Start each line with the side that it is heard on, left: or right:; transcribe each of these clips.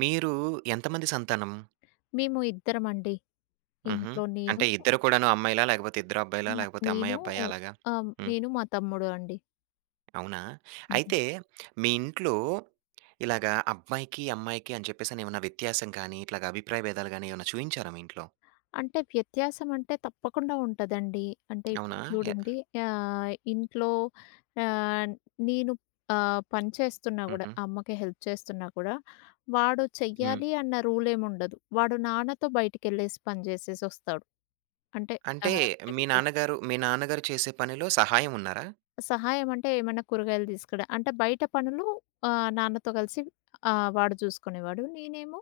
right: మీరూ ఎంతమంది సంతానం?
left: మేము ఇద్దరమండి.
right: హుహు.
left: ఇంట్లో నేను
right: అంటే ఇద్దరు కూడాను అమ్మాయిలా? లేకపోతే ఇద్దరు అబ్బాయిలా?
left: మా
right: లేకపోతే అమ్మాయి
left: నేనూ
right: అబ్బాయా అలాగా?
left: ఆహ్,
right: హ్మ్.
left: నేను మా తమ్ముడు అండి.
right: అవునా!
left: హుహు.
right: అయితే మీ ఇంట్లో, ఇలాగ అబ్బా‌యికి, అమ్మాయికి అని చెప్పేసని. ఏమన్నా వ్యత్యాసం కాని, ఇట్లాగా అభిప్రాయ భేదాలు గాని ఏమన్నా చూయించారా మీ ఇంట్లో?
left: అంటే వ్యత్యాసం అంటే తప్పకుండా ఉంట‌దండి. అంటే
right: అవునా?
left: ఇప్పుడు
right: య
left: చూడండి. యా ఇంట్లో యాన్ నేను ఆహ్, పనిచేస్తున్నా కూడా,
right: హుహు.
left: అమ్మకి హెల్ప్ చేస్తున్నా కూడా, వాడు
right: హ్మ్.
left: చెయ్యాలి అన్న రూల్ ఏం ఉండదు. వాడు నాన్నతో బయటికె‌ళ్ళేసి పని చేసేసి వస్తాడు. అంటే
right: అంటే
left: ఆహ్,
right: మీ
left: [unintelligible]
right: నాన్నగారు, మీ నాన్నగారు చేసే పనిలో సహాయం ఉన్నారా?
left: సహాయం అంటే ఏమన్న కూరగాయలు తీసుకుడా అంటే, బయట పనులు ఆహ్, నాన్నతో కలిసి ఆహ్, వాడు చూసుకునేవాడు. నేనేమో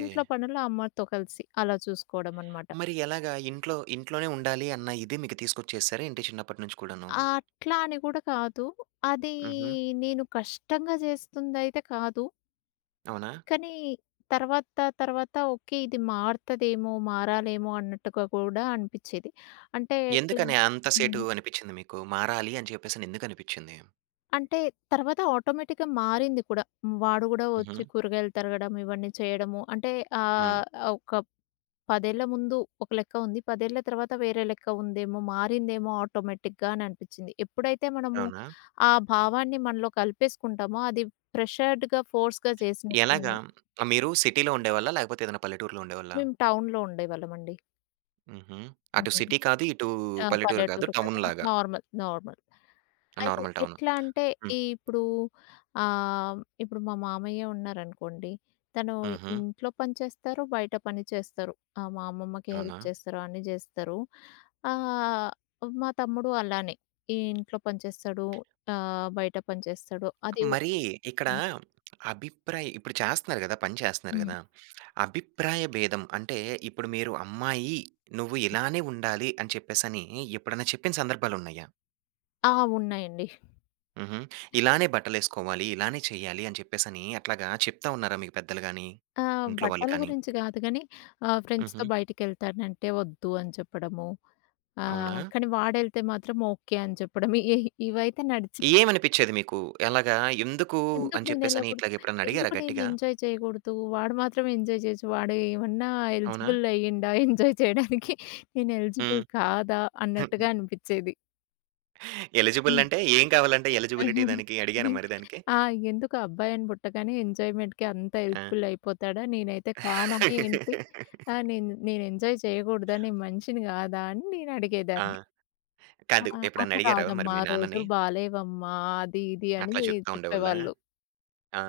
left: ఇంట్లో పనులు అమ్మా‌తో కలిసి అలా చూసుకోవడం అనమాట.
right: మరి ఎలాగా? ఇంట్లో ఇంట్లోనే ఉండాలి అన్న ఇది మీకు తీసుకొచ్చేసారా ఏంటి చిన్నప్పటి నుంచి కూడాను?
left: ఆ! అట్లా అని కూడా కాదు, అదీ
right: హుహు.
left: నేను కష్టంగా చేస్తుందైతే కాదు.
right: అవునా?
left: కనీ తర్వాత తర్వాత ఓకె, ఇది మారు‌త‌దేమో మారాలేమో అన్నట్టుగా కూడా అనిపించేది. అంటే, ఎట్లా
right: ఎందుకని అంత సేటు
left: హ్మ్.
right: అనిపించింది మీకు? మారాలి అని చెప్పేసని ఎందుకనిపించింది?
left: అంటే తర్వాత ఆటోమేటిక్‌గా మారింది కూడ. వాడు కూడా వచ్చి
right: హుహు.
left: కూరగాయలు తరగడం, ఇవన్నీ చేయడము. అంటే
right: హ్మ్.
left: ఆహ్, ఓక ప్ 10 ఏళ్ళ ముందు ఒక లెక్క ఉంది. 10 ఏళ్ళ తర్వాత వేరే లెక్క ఉందేమో, మారిందేమో ఆటోమేటిక్‌గా అని అనిపించింది. ఎప్పుడైతే మనము
right: అవునా?
left: ఆ భావాన్ని మనలో కలిపేసుకుంటామో, అది ప్రెషర్డ్‌గా, ఫోర్స్‌గా చే‌సినట్లు
right: ఎలాగా
left: ఉంది.
right: మీరు సిటీ‌లో ఉండేవాళ్ళా? లేకపోతే ఏదన్నా పల్లెటూరులో ఉండేవాళ్ళా?
left: మేము టౌన్‌లో ఉండేవాళ్ళమండి.
right: హుహు. అటు సిటీ కాదు, ఇటూ
left: ఆ!
right: పల్లెటూరు కాదు,
left: పల్లెటూరు కాదు.
right: టౌన్‌లాగా.
left: నార్మల్. నార్మల్.
right: ఆ!
left: అయితే,
right: నార్మల్ టౌను.
left: ఎట్లాంటే,
right: హ్మ్.
left: ఇ ఇప్పుడూ ఆహ్, ఇప్పుడు మా మామయ్యే ఉన్నారనుకోండి, తను
right: హుహు.
left: ఇంట్లో పని చేస్తారు, బయట పని చేస్తారు. ఆహ్, మా అమ్మమ్మకి హెల్ప్
right: అవునా!
left: చేస్తారు. అన్ని చేస్తారు. ఆహ్, మా తమ్ముడు అలానే. ఈ ఇంట్లో పని చేస్తాడు, ఆహ్, బయట పని చేస్తాడు. అది
right: మరీ,
left: ఓకే.
right: ఇక్కడా అభిప్రాయ ఇప్పుడు చేస్తన్నారు గదా! పని చేస్తన్నారు
left: హ్మ్.
right: గదా! అభిప్రాయ భేదం అంటే, ఇప్పుడు మీరు అమ్మాయి, నువ్వు ఇలానే ఉండాలి అని చెప్పేసనీ ఎప్పుడన్నా చెప్పిన సందర్భాలున్నయ్యా?
left: ఆ! ఉన్నాయండి.
right: హుహు. ఇలానే బట్టలేసుకోవాలి, ఇలానే చెయ్యాలి అని చెప్పేసనీ, అట్లాగా చెప్తా ఉన్నారా మీకు పెద్దలు గానీ,
left: ఆ!
right: ఇంట్లో వాళ్ళు
left: బట్టల
right: కానీ?
left: గురించి గాదు గనీ, ఆహ్, ఫ్రెండ్స్‌తో
right: హుహు.
left: బయటికెళ్తానంటే, "ఒద్దు" అని చెప్పడము. ఆ!
right: అవునా!
left: కానీ వాడెళ్తే మాత్రం, "ఓకే" అని చెప్పడము. యహి ఇవైతే నడిచి
right: ఏవనిపిచ్చేది మీకు? ఎలాగా, ఎందుకూ,
left: "ఎందుకు
right: అని చెప్పేసని
left: నేనెళ్ళకూడదు?
right: ఇట్లాగెప్పుడన్నా అడిగారా
left: ఎందుకు నేను
right: గట్టిగా?
left: ఎంజాయ్ చెయ్యకూడదు? వాడు మాత్రమే ఎంజాయ్ చెయచ్చు. వాడూ ఏమన్నా
right: అవునా!
left: ఎలిజిబుల్ అయ్యిండా, ఎంజాయ్ చెయ్యడానికి?
right: హ్మ్.
left: నేనెలిజిబుల్ కాదా?" అన్నట్టుగా అనిపిచ్చేది.
right: ఎలిజిబుల్
left: హ్మ్.
right: అంటే, ఏం కావాలంట ఎలిజిబిలిటీ దానికి అడిగారా మరి దానికి?
left: ఆ! ఎందుకు అబ్బాయిని పుట్టగానే ఎంజాయ్‌మెంట్‌కి అంత
right: ఆ!
left: హెల్ప్‌ఫుల్ అయిపోతాడా? నేనైతే కానా ఏంటి? ఆహ్, నేను, నేను ఎంజాయ్ చేయకూడదా నేను మనిషిని కాదా? అని
right: ఆ!
left: నేనడిగేదాన్ని.
right: కాదు.
left: అహా!
right: ఎప్పుడన్నా
left: అది
right: అడిగారా మరి
left: కాదమ్మా!
right: మీ నాన్నని?
left: రోజులు బాలేవమ్మా, అది ఇది అని
right: అట్లా
left: ది
right: చెప్తా ఉండేవాళ్ళా?
left: చెప్పేవాళ్ళు.
right: ఆ!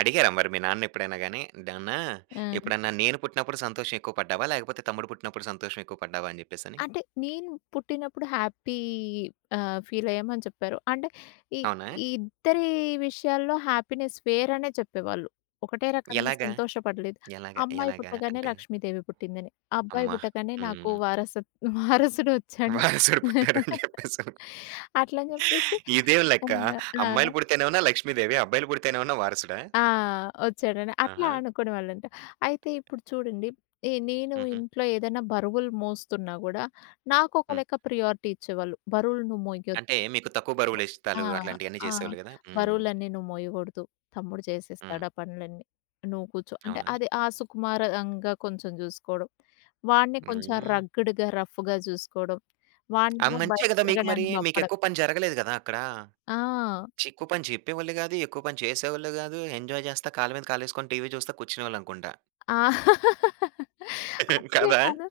right: అడిగారా మరి మీ నాన్నని ఎప్పుడైనా గాని? నాన్నా
left: ఆ!
right: ఎప్పుడన్నా నేను పుట్టినప్పుడు సంతోషమెక్కువ పడ్డావా? లేకపోతే తమ్ముడు పుట్టినప్పుడు సంతోషమెక్కువ పడ్డావా? అని చెప్పేసని.
left: అంటే నేను పుట్టినప్పుడు హ్యాపీ ఆహ్, ఫీల్ అయ్యామని చెప్పారు. అంటే ఈ
right: అవునా.
left: ఈ ఇద్దరి విషయాల్లో హ్యాపీనెస్ వేరనే చెప్పేవాళ్ళు. ఒకటే రకంగా
right: ఎలాగా?
left: సంతోషపడలేదు.
right: ఎలాగా?
left: అమ్మాయి
right: ఎలాగా
left: పుట్టగానే
right: అంటే?
left: లక్ష్మీదేవి పుట్టిందని. అబ్బాయి
right: అమ్మా!
left: పుట్టగానే నాకు
right: హ్మ్.
left: వారస వారసుడొచ్చాడు.
right: వారసుడు పుట్టారు అని చెప్పేసని.
left: అట్లని చెప్పేసి
right: ఇదేం
left: ఆ!
right: లెక్క
left: ఆ!
right: అమ్మాయిలు పుడితేనేమన్నా లక్ష్మి దేవి. అబ్బాయిలు పుడితే నేమన్నా వారసుడా?
left: ఆ! ఒచ్చాడండి అట్లా
right: ఆహా!
left: అనుకునేవాళ్ళంట. అయితే ఇప్పుడు చూడండి. ఎ నేను
right: హుహు.
left: ఇంట్లో ఏదైనా బరువులు మోస్తున్నా కూడా నాకొక
right: హ్మ్.
left: లెక్క ప్రియారిటీ ఇచ్చేవాళ్ళు. బరువులు నువ్వు మోయొద్దు.
right: అంటే మీకు తక్కువ బరువులు
left: ఆ!
right: ఎత్తడాలు అట్లాంటివన్నీ
left: ఆ!
right: చేసేవాళ్ళు గదా! హ్మ్.
left: బరువులన్నీ నువ్వు మోయకూడదు. తమ్ముడు
right: హ్మ్.
left: చేసేస్తాడు ఆ పనులన్నీ. నువ్వు కూర్చో. అంటే
right: అవునా!
left: అది ఆహ్, సుకుమారంగా కొంచెం చూసుకోవడం వాడ్ని కొంచెం
right: హ్మ్.
left: రగ్గ్‌డ్‌గా రఫ్ఫుగా చూసుకోవడం,
right: ఆహ్,
left: వాడినేమో
right: మంచే
left: బయట
right: కదా! మీకు మరీ!
left: తిరగడానికి
right: మీకు
left: పంపడం
right: ఎక్కువ పని జరగలేదు కదా! అక్కడా.
left: ఆ!
right: ఎక్కువ పని చెప్పేవాళ్ళు గాదు. ఎక్కువ పని చేసేవాళ్ళు గాదు. ఎంజాయ్ చేస్తా కాళ్ళమీద కాలేసుకొని టీవీ చూస్తా కూర్చునేవాళ్ళనుకుంటా.
left: ఆ! అట్లేం
right: కాదా?
left: కాదు.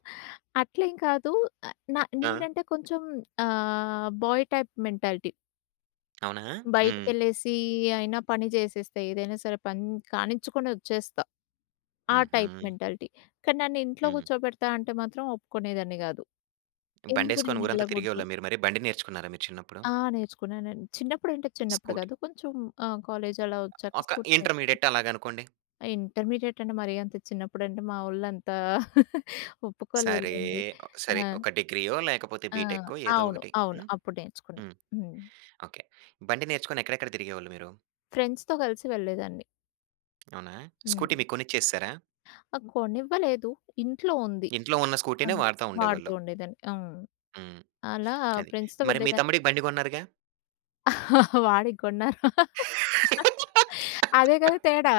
left: అట్లేం కాదు. ఆహ్, న
right: ఆ!
left: నేనంటే కొంచెం ఆహ్, బాయ్ టైప్ మెంటాలిటీ.
right: అవునా! హ్మ్.
left: బయటకెళ్ళేసీ అయినా పని చేసేస్త. ఏదైనా సరే పని కానించుకొని వచ్చేస్తా. ఆ టైప్
right: హుహు.
left: మెంటాలిటీ. కానీ నన్ను ఇంట్లో
right: హ్మ్.
left: కూర్చోబెడతా అంటే మాత్రం ఒప్పుకునేదాన్ని కాదు. ఎందుకు
right: బండేసుకొని
left: నేను
right: ఊరంతా
left: యేళ్ళకూడదు
right: తిరిగేవాళ్ళ మీరు మరి? బండి నేర్చుకున్నారా మీ చిన్నప్పుడు?
left: ఆ! నేర్చుకున్నానండి. చిన్నప్పుడంటే చిన్నప్పుడు
right: స్కూటీ.
left: కాదు. కొంచెం ఆహ్, కాలేజ్ అలా వచ్చాక
right: ఒక
left: స్కూటీ నే
right: ఇంటర్మీడియేట్ అలాగనుకోండి.
left: ఇంటర్మీడియేట్ అంటే మరి అంత చిన్నప్పుడంటే, మావోళ్ళు అంత ఒప్పుకోలేదు
right: సరే.
left: లేండి.
right: సరే.
left: ఆ!
right: ఒక డిగ్రీయో లేకపోతే
left: ఆ!
right: బిటెక్కో ఏదో
left: అవును.
right: ఒకటి
left: అవును.
right: హ్మ్.
left: అప్పుడు నేర్చుకున్నా.
right: హ్మ్.
left: హ్మ్.
right: ఓకే. బండి నేర్చుకొని ఎక్కడెక్కడ తిరిగేవోళ్ళు మీరు?
left: ఫ్రెండ్స్‌తో కలిసి వెళ్ళేదాన్ని.
right: అవునా! స్కూటీ
left: హ్మ్.
right: మీకు కొనిచ్చేసారా?
left: కొనివ్వలేదు. ఇంట్లో ఉంది.
right: ఇంట్లో ఉన్న స్కూటీనే
left: హ్మ్.
right: వాడతా
left: వాడుతూ
right: ఉండేవాళ్ళు.
left: ఉండేదాన్ని. హ్మ్.
right: హ్మ్.
left: అలా
right: అది.
left: ఫ్రెండ్స్‌తో
right: మరి మీ
left: వెళ్ళేదాన్ని.
right: తమ్ముడికి బండి కొన్నారుగా!
left: వాడికి కొన్నారు. అదే కదా తేడా!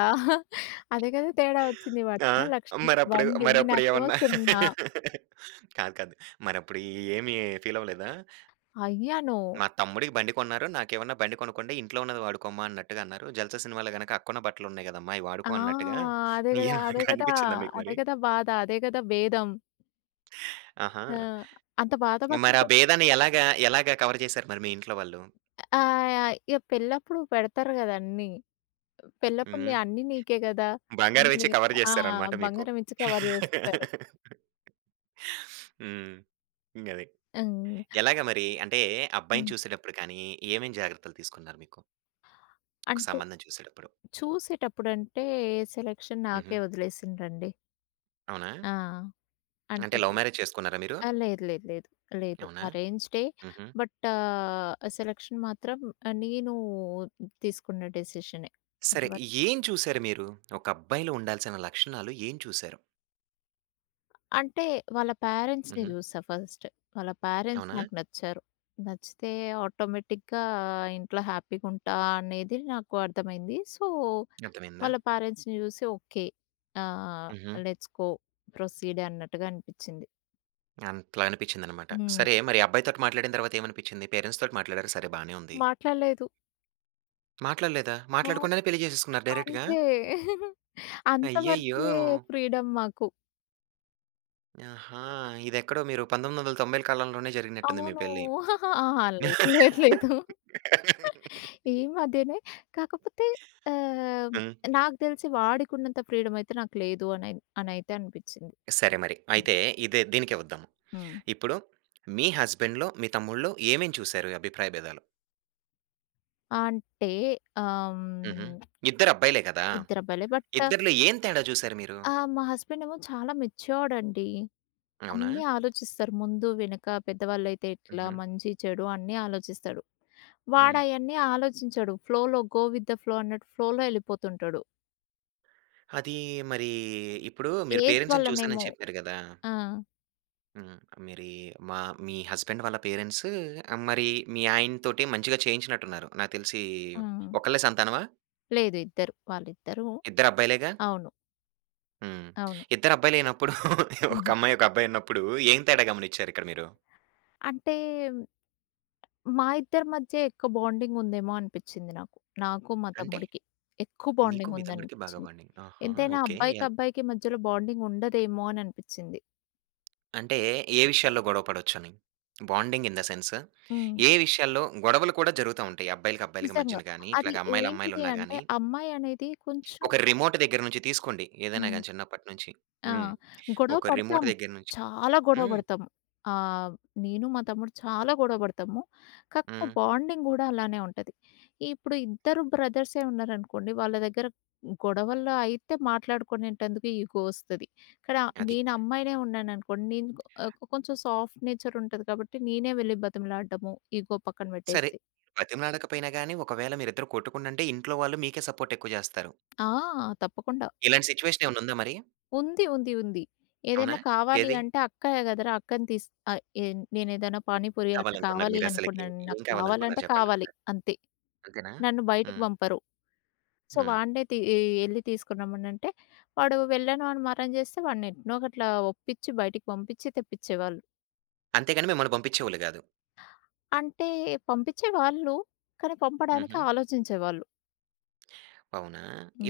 left: అదే కదా తేడా వచ్చింది.
right: ఆ!
left: వాడికేమో 1,00,000 రూపాయల
right: మరప్పుడు,
left: బండి.
right: మరప్పుడు
left: నాకేమో
right: ఏమన్నా
left: సున్నా!
right: కాదు. కాదు. మరప్పుడు ఏమి ఫీల్ అవ్వలేదా?
left: అయ్యాను.
right: మా తమ్ముడికి బండి కొన్నారు. నాకేమన్నా బండి కొనుక్కోండి. ఇంట్లో ఉన్నది వాడుకోమ్మా అన్నట్టుగా అన్నారు. 'జల్సా' సినిమాలో గనక అక్కకున్న బట్టలు ఉన్నాయి కదమ్మా అయి
left: ఆ!
right: వాడుకో అన్నట్టుగా,
left: అదే కదా! అదే కదా!
right: అనిపించిందా మీకు
left: అదే
right: మరి?
left: కదా! బాధ. అదే కదా! భేదం.
right: ఆహా!
left: ఆ! అంత
right: మరా
left: బాధపట్టుకో
right: భేదాన్ని ఎలాగా ఎలాగా కవర్ చేసారు మరి మీ ఇంట్లో వాళ్ళు?
left: ఆ! అయి ఇగ పెళ్ళప్పుడు పెడతారు కదన్నీ. పెళ్ళప్పుడు
right: హ్మ్.
left: ని అన్నీ నీకే కదా!
right: బంగారం ఇచ్చి
left: అన్నీ
right: కవర్
left: ఆ!
right: చేసేసేరనమాట మీకు.
left: బంగారం ఇచ్చి కవర్ జేసేశారు.
right: హ్మ్. ఇంకది.
left: అన్
right: ఎలాగ మరి? అంటే, అబ్బాయిని
left: హ్మ్.
right: చూసేటప్పుడు కానీ, ఏవేం జాగ్రత్తలు తీసుకున్నారు మీకు? ఒక
left: అంటే
right: సంబంధం చూసేటప్పుడు?
left: చూసేటప్పుడంటే సెలక్షన్ నాకే
right: హుహు.
left: వదిలేసిం‌డ్రం‌డి.
right: అవునా?
left: ఆ! అంటే
right: అంటే లవ్
left: అది
right: మ్యారేజ్ చేసుకున్నారా మీరు?
left: ఆ! లేదు. లేదు. లేదు. లేదు.
right: అవునా?
left: అరేంజ్‌డే.
right: హుహు.
left: బట్, ఆహ్, ఆ సెలక్షన్ మాత్రం ఆహ్, నీను తీసుకున్న డిసిషనే.
right: సరే.
left: తరవాత
right: ఏం చూసారు మీరు? ఒక అబ్బాయిలో ఉండాల్సిన లక్షణాలు ఏం చూశారు?
left: అంటే, వాళ్ళ పేరెంట్స్‌ని
right: హుహు.
left: జూసా ఫస్ట్. వాళ్ళ పేరెంట్స్
right: అవునా?
left: నాకు నచ్చారు. నచ్చితే ఆటోమేటిక్‌గా ఇంట్లో హ్యాపీగుంటా అనేది నాకు అర్థమైంది. సో,
right: అర్థమయిందా?
left: వాళ్ళ పేరెంట్స్‌ని చూసి ఓకే. ఆ!
right: హుహు.
left: Let's go. ప్రొసీడే. అన్నట్టుగా అనిపిచ్చింది.
right: అట్లా అనిపించిందనమాట.
left: హ్మ్.
right: సరే! మరి అబ్బాయితోటి మాట్లాడిన తర్వాత ఏమనిపించింది? పేరెంట్స్‌ తోటి మాట్లాడారు సరే బానే ఉంది.
left: మాట్లాడలేదు.
right: మాట్లాడలేదా?
left: అవును.
right: మాట్లాడకుండానే పెళ్లి చేసేసుకున్నారు డైరెక్ట్‌గా?
left: అంతే.
right: అయ్యయ్యో!
left: అంతవరకే, ఫ్రీడం మాకు.
right: ఆహా! ఇదెక్కడో మీరు 1990ల కాలంలోనే జరిగినట్టుంది మీ
left: అవును.
right: పెళ్లి.
left: అహా! లేదు. లేదు. లేదు. ఈ మధ్యనే కాకపోతే. ఆహ్,
right: హ్మ్.
left: నాకు తెలిసి వాడికి ఉన్నంత ఫ్రీడమ్ అయితే నాకు లేదు అనిన్ అని అయితే అనిపించింది.
right: సరే మరి. అయితే ఇదే, దీనికే వద్దాము.
left: హ్మ్.
right: ఇప్పుడు మీ హస్బాండ్‌లో, మీ తమ్ముళ్ళో ఏమేం చూసారు? అభిప్రాయ భేదాలు?
left: అంటే, ఆహ్,
right: హూహూ.
left: హ్మ్
right: ఇద్దరు అబ్బాయిలే కదా?
left: ఇద్దరు అబ్బాయిలే. బటా
right: ఇద్దరిలో ఏం తేడా చూసారు మీరు?
left: ఆ! మా హస్బెండ్ ఏమో చాలా మెచ్యూర్డ్ అండి.
right: అవునా?
left: అన్నీ ఆలోచిస్తారు. ముందు-వెనక పెద్దవాళ్ళైతే ఎట్లా,
right: హుహు.
left: మంచి-చెడు అన్నీ ఆలోచిస్తాడు. వాడు
right: హ్మ్.
left: అయన్నీ ఆలోచించడు. ఫ్లోలో, గో విత్ ద ఫ్లో అన్నట్టు. ఫ్లోలో వెళ్ళిపోతుంటాడు.
right: అదీ, మరీ ఇప్పుడు మీరు
left: ఏజ్
right: పేరెంట్స్‌ని చూసాను
left: వల్లనేమో.
right: అని చెప్పారు కదా!
left: ఆ!
right: హ్మ్. మీరి మా మీ హస్బాండ్ వాళ్ళ పేరెంట్సు మరి మీ ఆయనతోటీ, మంచిగా చేయించినట్టు ఉన్నారు. నాకు తెలిసి
left: ఆ!
right: ఒకళ్ళే సంతానమా?
left: లేదు. ఇద్దరు, వాళ్ళిద్దరూ.
right: ఇద్దరబ్బాయిలేగా?
left: అవును.
right: హ్మ్.
left: అవును.
right: ఇద్దరబ్బాయిలైనప్పుడు, ఒక
left: హుహు.
right: అమ్మాయి, ఒక అబ్బాయున్నప్పుడు ఏం తేడా గమనిచ్చారిక్కడ మీరు?
left: అంటే మా ఇద్దరి మధ్య ఎక్కువ బాండింగ్ ఉందేమో అనిపిచ్చింది నాకు. నాకు, మా
right: అంటే
left: తమ్ముడికి ఎక్కువ
right: నీకు,
left: బాండింగ్
right: మీ తమ్ముడికి బాగా
left: ఉందనిపిచ్చింది.
right: బాండింగ్. ఆహా!
left: ఎంతైనా
right: ఓకె.
left: అబ్బాయికి,
right: యాహ్!
left: అబ్బాయికి మధ్యలో బాండింగ్ ఉండదేమో అననిపిచ్చింది.
right: అంటే, ఏ విషయాల్లో గొడవ పడొచ్చని, బాండింగ్ ఇన్ ద సెన్స్
left: హ్మ్.
right: ఏ విషయాల్లో, గొడవలు కూడా జరుగుతా ఉంటాయి? అబ్బాయిలకి, అబ్బాయిలకి
left: నిజంగా.
right: మధ్యన గాని,
left: అది
right: ఇట్లాగ అమ్మాయిలు,
left: ఏంటిది
right: అమ్మాయిలున్నా
left: అంటే,
right: గాని.
left: అమ్మాయనేది కొంచెం
right: ఒక రిమోట్ దగ్గర్నుంచి తీసుకోండి. ఏదైనా
left: హ్మ్.
right: గాని చిన్నప్పట్నుంచి
left: ఆ!
right: హ్మ్.
left: గొడవ
right: ఒక రిమోట్
left: పడతాం,
right: దగ్గర్నుంచి.
left: చాలా గొడవ
right: హ్మ్.
left: పడతాం. ఆహ్, నేను మా తమ్ముడు చాలా గొడవ పడతాము. కాకపోతే
right: హ్మ్.
left: బాండింగ్ కూడా అలానే ఉంటది. ఇప్పుడు ఇద్దరు బ్రదర్సే ఉన్నారనుకోండి. వాళ్ళ దగ్గర గొడవల్లో అయితే మాట్లాడుకొనేటందుకు ఈగో వస్తది. ఇక్కడ
right: అది.
left: నేనమ్మాయినే ఉన్నాననుకోండి, నేను ఆహ్, కొంచెం సాఫ్ట్ నేచర్ ఉంటది కాబట్టి నేనే వెళ్లి బతిమలాడడము, ఈగో పక్కన
right: సరే,
left: పెట్టేసి.
right: బ్రతిమలాడకపోయినా గాని, ఒకవేళ మీరిద్దరు కొట్టుకుండంటే, ఇంట్లో వాళ్ళు మీకే సపోర్ట్ ఎక్కువ చేస్తారు.
left: ఆ! తప్పకుండా.
right: ఇలాంటి సిట్యుయేషన్ ఏమన్నుందా మరి?
left: ఉంది. ఉంది. ఉంది.
right: అవునా!
left: ఏదైనా కావాలి
right: ఏది?
left: అంటే, అక్కయ కదరా, అక్కని తీసు అ ఇన్ నేనేదైనా పానీపూరీ అట్లా
right: కావాలనుకున్నారు.
left: కావాలి
right: మీరసలకి
left: అనుకున్నా,
right: ఏం కావాలనుకున్నారు
left: నాక్కావాలంటే కావాలి
right: చెప్పండొకసారి.
left: అంతే.
right: అంతేనా?
left: నన్ను బయటికి
right: హ్మ్.
left: పంపరు. సో,
right: హ్మ్.
left: వాన్నే తీ ఎళ్ళి తీసుకొనిరమ్మనంటే, వాడు వెళ్ళను అని మారం చేస్తే, వాన్ని ఎట్నో ఒకట్ల ఒప్పించి, బయటకి పంపించి తెప్పిచ్చేవాళ్ళు.
right: అంతేగాని మిమ్మల్ని పంపించేవోళ్ళు కాదు.
left: అంటే, పంపించే వాళ్ళు. కానీ, పంపడానికి
right: హుహు.
left: ఆలోచించేవాళ్ళు.
right: అవునా!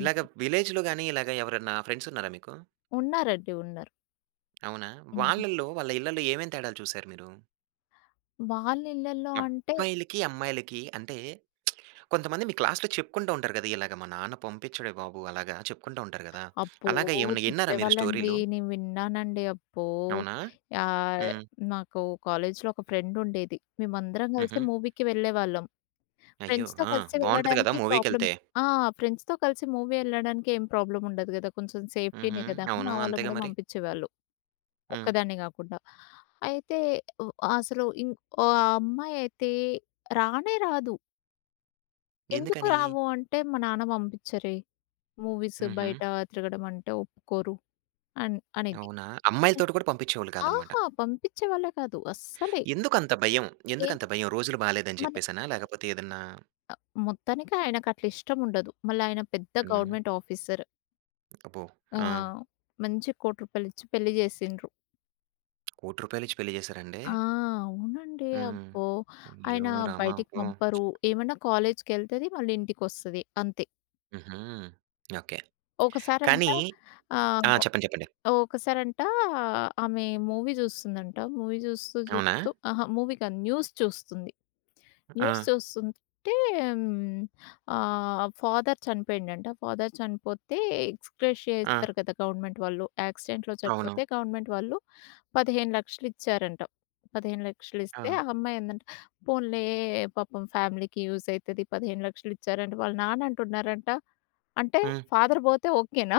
right: ఇలాగ విలేజ్‌లో గాని ఇలాగ ఎవరైనా ఫ్రెండ్స్ ఉన్నారా మీకు?
left: ఉన్నారండి. ఉన్నారు.
right: అవునా!
left: హ్మ్.
right: వాళ్ళలో, వాళ్ళ ఇళ్ళలో ఏమేం తేడాలు చూసారు మీరు?
left: వాళ్ళ ఇళ్ళల్లో అంటే
right: అబ్బాయిలకి, అమ్మాయిలకి అంటే, కొంతమంది మీ క్లాస్‌లో చెప్పుకుంటా ఉంటారు కదా! ఇలాగ మా నాన్న పంపించాడే బాబు అలాగా, చెప్పుకుంటా ఉంటారు కదా!
left: అబ్బో!
right: అలాగా ఏమన్నా ఇన్నారా మీరు
left: చెప్పేవాళ్ళండి.
right: స్టోరీలు?
left: నేను విన్నానండి. అబ్బో!
right: అవునా?
left: యాహ్!
right: హ్మ్.
left: నాకు కాలేజ్‌లో ఒక ఫ్రెండ్ ఉండేది. మేమందరం కలిసే
right: హుహు.
left: మూవీకి వెళ్ళేవాళ్ళం.
right: అయ్యో!
left: ఫ్రెండ్స్‌తో
right: ఆ!
left: కలిసి
right: బాగుంటది గదా
left: వెళ్ళడానికి ప్రాబ్లమ్
right: మూవీకెళ్తే.
left: ఆ! ఫ్రెండ్స్‌తో కలిసి మూవీ ఎళ్ళడానికి ఏం ప్రాబ్లమ్ ఉండదు కదా! కొంచెం
right: హుహు.
left: సేఫ్టీనే కదా!
right: అవును.
left: మా వాళ్ళు
right: అంతేగా
left: కూడా
right: మరి.
left: పంపించేవాళ్ళు.
right: హ్మ్.
left: ఒక్కదాన్నే కాకుండా. అయితే వ అసలు ఇన్ ఓ అమ్మాయయితే రానే రాదు. ఎందుకు
right: ఎందుకని?
left: రావు? అంటే, మా నాన్న పంపించరే. మూవీస్
right: హుహు.
left: బయట తిరగడం అంటే ఒప్పుకోరు అన్ అనేది.
right: అవునా! అమ్మాయిలతోటి కూడా పంపించేవాళ్ళు కాదన్నమాట.
left: అహా! పంపించే వాళ్ళే కాదు. అస్సలే.
right: ఎందుకు అంత భయం. ఎందుకు
left: ఏమో
right: అంత భయం రోజులు బాలేదు అని
left: మనె
right: చెప్పేసినా? లేకపోతే ఏదన్నా
left: మొత్తానికి ఆయనకట్ల ఇష్టం ఉండదు. మళ్ళా ఆయన పెద్ద
right: హ్మ్.
left: Government officer.
right: అబ్బో.
left: ఆ!
right: ఆ!
left: మంచి రూ. 1,00,00,000 ఇచ్చి పెళ్లి చేసిన్రు.
right: రూ. 1,00,00,000 ఇచ్చి పెళ్లి చేసారండి?
left: ఆ! అవునండి.
right: హ్మ్.
left: అబ్బో!
right: అయ్యో!
left: ఆయన
right: రామా!
left: బయటికి
right: అయ్యో!
left: పంపరు. ఏమన్నా కాలేజ్‌కెళ్తది, మళ్ళీ ఇంటికి వస్తది అంతే.
right: హుహు. ఓకే.
left: ఒకసారంట
right: కానీ ఆ!
left: ఆహ్,
right: చెప్పండి చెప్పండి.
left: ఒకసారంట ఆమె మూవీ చూస్తుందంట, మూవీ చూస్తూ,
right: అవునా?
left: చూస్తూ అహా! మూవీ కాదు న్యూస్ చూస్తుంది. న్యూస్
right: ఆ!
left: చూస్తుంటే ఆహ్ ఫాదర్ చనిపోయిండంట. ఫాదర్ చనిపోతే ఎక్సగ్రేషియా ఇస్తారు
right: ఆ!
left: కదా, గవర్నమెంట్ వాళ్ళు. యాక్సిడెంట్‌లో చనిపోతే
right: అవును.
left: గవర్నమెంట్ వాళ్ళు 15,00,000 ఇచ్చారంట. 15,00,000 ఇస్తే,
right: ఆ!
left: ఆ అమ్మాయి అందంట "పోన్లే పాపం ఫ్యామిలీకి యూజ్ అవుతది 15,00,000 ఇచ్చారంట." వాళ్ళ నాన్న అంటున్నారంట, "అంటే
right: హ్మ్.
left: ఫాదర్ పోతే ఓకేనా?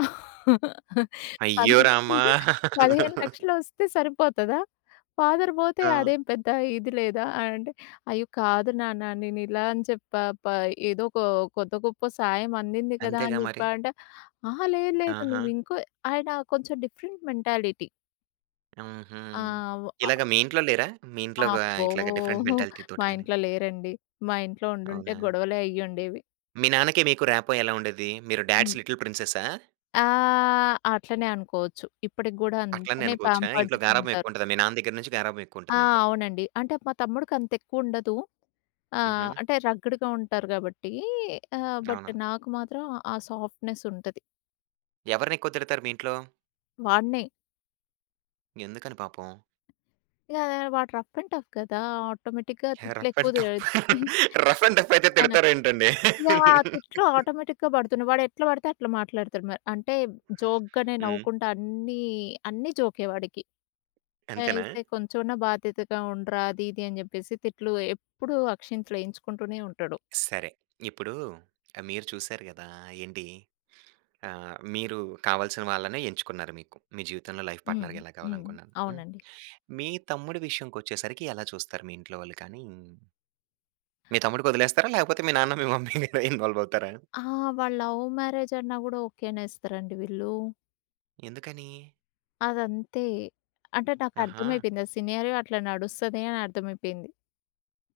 right: అయ్యో!
left: పదిహేను
right: రామా!
left: పదిహేను లక్షలు వస్తే సరిపోతదా? ఫాదర్ పోతే
right: ఆ!
left: అదేం పెద్ద ఇది లేదా?" అని అంటే "అయ్యో! కాదు నాన్న, నేను ఇలా అనే చెప్పా. ప ఏదో ఒక కొద్దొ గొప్ప సాయం అందింది కదా అనే
right: అంతేగా మరి.
left: చెప్పా" అంటే. అహా! లేదు లేదు,
right: ఆహా!
left: నువ్వు ఇంకో ఆయన కొంచెం డిఫరెంట్ మెంటాలిటీ.
right: హుహు.
left: ఆ! అవ్
right: ఇలాగ మీ ఇంట్లో లేరా? మీ ఇంట్లో
left: అబ్బో!
right: ఇట్లాగ డిఫరెంట్
left: ఓహో!
right: మెంటాలిటీ‌తోటి
left: మా
right: గాని.
left: ఇంట్లో లేరండి. మా ఇంట్లో ఉండుంటే
right: అవునా?
left: గొడవలే అయ్యి ఉండేవి.
right: మీ నాన్నకి మీకు ర్యాపో ఎలా ఉండేది? మీరు డాడ్స్
left: హ్మ్.
right: లిటిల్ ప్రిన్సెస్సా?
left: ఆ! అట్లనే అనుకోవచ్చు. ఇప్పటికి గూడా
right: అట్లనే
left: అంతనే
right: అనుకోవచ్చా?
left: పాంపర్డ్
right: ఇంట్లో గారాబం
left: ఉంటారు.
right: ఎక్కువుంటదా? మీ నాన్న దెగ్గర నుంచి గారాబం
left: ఆ!
right: ఎక్కువుంటది మీకు.
left: అవునండి. అంటే, మా తమ్ముడికంతెక్కువుండదు. ఆహ్,
right: హుహు.
left: అంటే రగ్గుడుగా ఉంటారు గాబట్టీ ఆహ్, బట్
right: అవును.
left: నాకు మాత్రం ఆ సాఫ్ట్‌నెస్ ఉంటది.
right: ఎవరినెక్కువ తిడతారు మీ ఇంట్లో?
left: వాడినే.
right: ఎందుకని పాపం?
left: ఇగా వాడు రఫ్ అండ్ టఫ్ కదా! ఆటోమేటిక్‌గా
right: హే రఫ్
left: తిట్లెక్కువ
right: అండ్
left: తి
right: టఫ్, రఫ్ అండ్ టఫ్ఫయితే
left: ఆ!
right: తిడతారా ఏంటండి?
left: యాహ్! తిట్లు ఆటోమేటిక్‌గా బడుతున్నయి. వాడెట్ల బడితే అట్లా మాట్లాడుతాడు మ అంటే, జోక్‌గనే
right: హ్మ్.
left: నవ్వుకుంటా అన్నీ, అన్నీ జో‌కే వాడికి.
right: అంతేనా?
left: ఐతే కొంచెమన్నా బాధ్యతగా ఉండరా, అదీది అని చెప్పేసి, తిట్లు ఎప్పుడూ అక్షంతలేయించుకుంటూనే ఉంటాడు.
right: సరే, ఇప్పుడూ ఆహ్, మీరు చూసారు గదా! ఏంటి, ఆహ్, మీరు కావల్సిన వాళ్ళనే ఎంచుకున్నారు మీకు, మీ జీవితంలో లైఫ్
left: హ్మ్.
right: పార్ట్నర్‌గా ఎలా
left: హ్మ్.
right: కావాలనుకున్నా హ్మ్.
left: అవునండి.
right: మీ తమ్ముడు విషయంకొచ్చేసరికి ఎలా చూస్తారు? మీ ఇంట్లో వాళ్ళు కానీ మీ తమ్ముడికొదిలేస్తారా? లేకపోతే మీ నాన్న, మీ మమ్మీ ఇందులో ఇన్‌వాల్వవుతారా?
left: ఆ! వాడు లవ్ మ్యారేజన్నా గూడా, ఓకే అనేస్తరండి వీళ్ళూ.
right: ఎందుకనీ?
left: అదంతే. అంటే నాకు
right: అహా!
left: అర్థమైపెయింది. సినారియో అట్లా నడుస్తది అని అర్థమైపెయింది.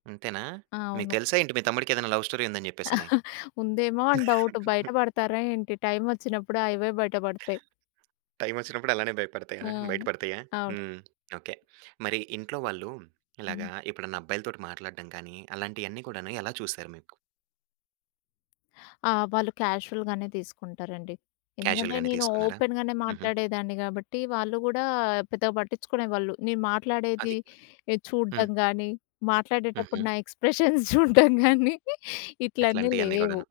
right: అంతేనా? మీకు
left: అవును.
right: తెలుసా ఏంటి? మీ తమ్ముడికెదైనా లవ్ స్టోరీ ఉందని చెప్పేసని?
left: ఉందేమో అని డౌటు. బయట పడతారా ఏంటి? టైమొచ్చినప్పుడు అవే బయట పడతాయి.
right: టైమొచ్చినప్పుడు అలానే భయపడతాయ బయట
left: హ్మ్.
right: పడతాయా?
left: అవును.
right: హ్మ్. ఓకే. మరీ ఇంట్లో వాళ్ళు ఇలాగా
left: హ్మ్.
right: ఎప్పుడైనా అబ్బాయిలతోటి మాట్లాడడం గాని, అలాంటియన్నీ కూడాను ఎలా చూసారు మీకు?
left: ఆ! వాళ్ళు క్యాజువల్‍‌ గానే తీసుకుంటారండి.
right: కాజువల్‌
left: ఎందుకంటే
right: గానే
left: నేను
right: తీసుకున్నారా?
left: ఓపెన్‍ గానే
right: హుహు.
left: మాట్లాడేదాన్ని కాబట్టి వాళ్ళు కూడా పెద్దగా పట్టించుకునేవాళ్ళు. నేను
right: అది.
left: మాట్లాడేదీ చూడ్డం
right: హ్మ్.
left: కానీ, మాట్లాడేటప్పుడు
right: హుహు.
left: నా ఎక్స్‌ప్రెషన్స్ చూడ్డం కానీ ఇట్లన్నీ
right: అట్లాంటియన్నీ
left: లేవు.
right: కూడాను.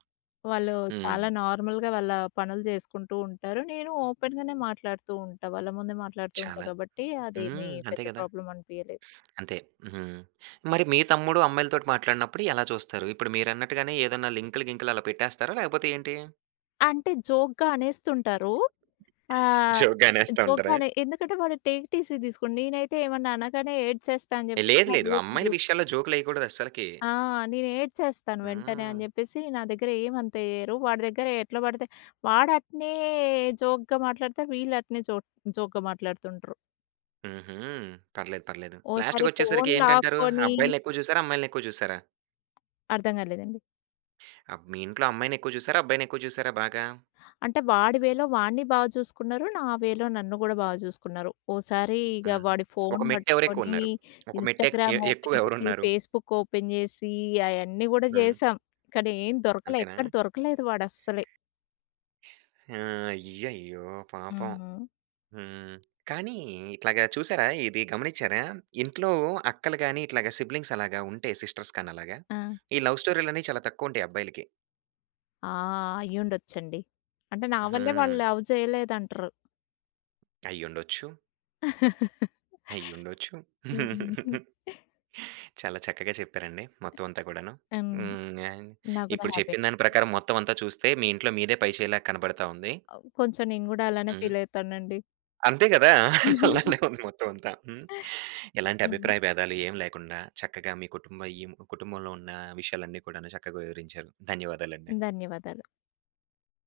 left: వాళ్ళు
right: హ్మ్.
left: చాలా నార్మల్‍గా వాళ్ళ పనులు చేసుకుంటూ ఉంటారు. నేను ఓపెన్‍ గానే మాట్లాడుతూ ఉంటా, వాళ్ళ ముందే మాట్లాడుతూ ఉంటా
right: చాలా.
left: కాబట్టి అదేమీ
right: హ్మ్. అంతే
left: పెద్ద
right: కదా!
left: ప్రాబ్లమ్ అనిపియలేదు.
right: అంతే. హుహు. మరి మీ తమ్ముడు అమ్మాయిలతోటి మాట్లాడినప్పుడు ఎలా చూస్తారు? ఇప్పుడు మీరన్నట్టుగానే ఏదైనా లింకులు గింకులు అలా పెట్టేస్తారా? లేకపోతే ఏంటి?
left: అంటే జోక్‌గా అనేస్తుంటారూ. ఆహ్,
right: జోక్‌గా అనేస్తా ఉంటారా?
left: జోక్‌‌గానే. ఎందుకంటే వాడు టేక్ ఇట్ ఈజీగా తీసుకోని. నేనైతే ఏమన్నా అనగానే ఏడ్చేస్తా అని చెప్పేసి
right: లేదు
left: నా
right: లేదు.
left: దగ్గర
right: అమ్మాయిల
left: [unintelligible]
right: విషయాల్లో జోకులేయకూడదస్సలకీ.
left: ఆ! నేనేడ్చేస్తాను వెంటనే
right: హ్మ్.
left: అని చెప్పేసి నా దగ్గర ఏమంత ఏయరు. వాడి దగ్గర ఎట్లా పడితే వాడు అట్నే జోక్‌గా మాట్లాడితే వీళ్ళు అట్నే జో జోక్‌గా మాట్లాడుతుండ్రు.
right: హుహు. పర్లేదు, పర్లేదు.
left: ఓసారి
right: లాస్ట్‌కి వచ్చేసరికి
left: ఫోన్
right: ఏంటంటారు?
left: లాక్కొనీ.
right: అబ్బాయిల్ని ఎక్కువ చూసారా? అమ్మాయిల్ని ఎక్కువ చూసారా?
left: అర్థం కాలేదండి.
right: అబ్ మీ ఇంట్లో అమ్మాయిని ఎక్కువ చూసారా? అబ్బాయిని ఎక్కువ చూసారా బాగా?
left: అంటే వాడి వేలో వాడ్ని బాగా చూసుకున్నారు. నా వే‌లో నన్ను కూడా బాగా చూసుకున్నారు. ఒకసారి ఇగ
right: హ్మ్.
left: వాడి
right: ఒక
left: ఫోన్
right: మెట్టు ఎవరు ఎక్కువ
left: పట్టుకొని
right: ఉన్నారు. ఒక మెట్టు ఎక్
left: ఇన్స్టాగ్రామ్ ఓపెన్
right: ఎక్కువ
left: చేసి,
right: ఎవరున్నారు?
left: ఫేస్బుక్ ఓపెన్ చేసి అయన్నీ కూడా
right: హ్మ్.
left: చేసాం. కానీ ఏమి దొరకలేదు.
right: అంతేనా?
left: ఎక్కడ దొరకలేదు వాడు అస్సలె.
right: ఆ! అయ్యయ్యో! పాపం.
left: హ్మ్.
right: హ్మ్. కానీ ఇట్లాగా చూసారా? ఇది గమనించారా? ఇంట్లో అక్కలు గాని, ఇట్లాగా సిబ్లింగ్స్ అలాగా ఉంటె సిస్టర్స్ కాని అలాగా
left: ఆ!
right: ఈ లవ్ స్టోరీ‌లని చాలా తక్కువ ఉంటాయి అబ్బాయిలకి.
left: ఆ! అయ్యుండొచ్చండి. అంటే, నా వల్లే వాళ్ళు
right: హ్మ్.
left: లవ్ చేయలేదంటరు.
right: అయ్యుండొచ్చు. అయ్యుండొచ్చు.
left: హ్మ్.
right: చాలా చక్కగా చెప్పారండి. మొత్తం అంతా కూడాను.
left: ఆ!
right: హ్మ్.
left: నాకు కూడా
right: ఇప్పుడు
left: హ్యాపీ
right: చెప్పిన దాని
left: అనిపించింది.
right: ప్రకారం మొత్తం అంతా చూస్తే మీ ఇంట్లో మీదే పైచేలాగా కనపడతా ఉంది.
left: అవ్ కొంచెం నేను కూడా అలానే
right: హ్మ్.
left: ఫీల్ అవుతానండి.
right: అంతే గదా! అలానే ఉంది మొత్తం అంతా. హ్మ్. ఎలాంటి
left: హ్మ్.
right: అభిప్రాయ భేదాలు ఏమి లేకుండా, చక్కగా మీ కుటుంబ అయిం కుటుంబంలో ఉన్న విషయాలన్నీ కూడా చక్కగా వివరించారు. ధన్యవాదాలండి.
left: ధన్యవాదాలు.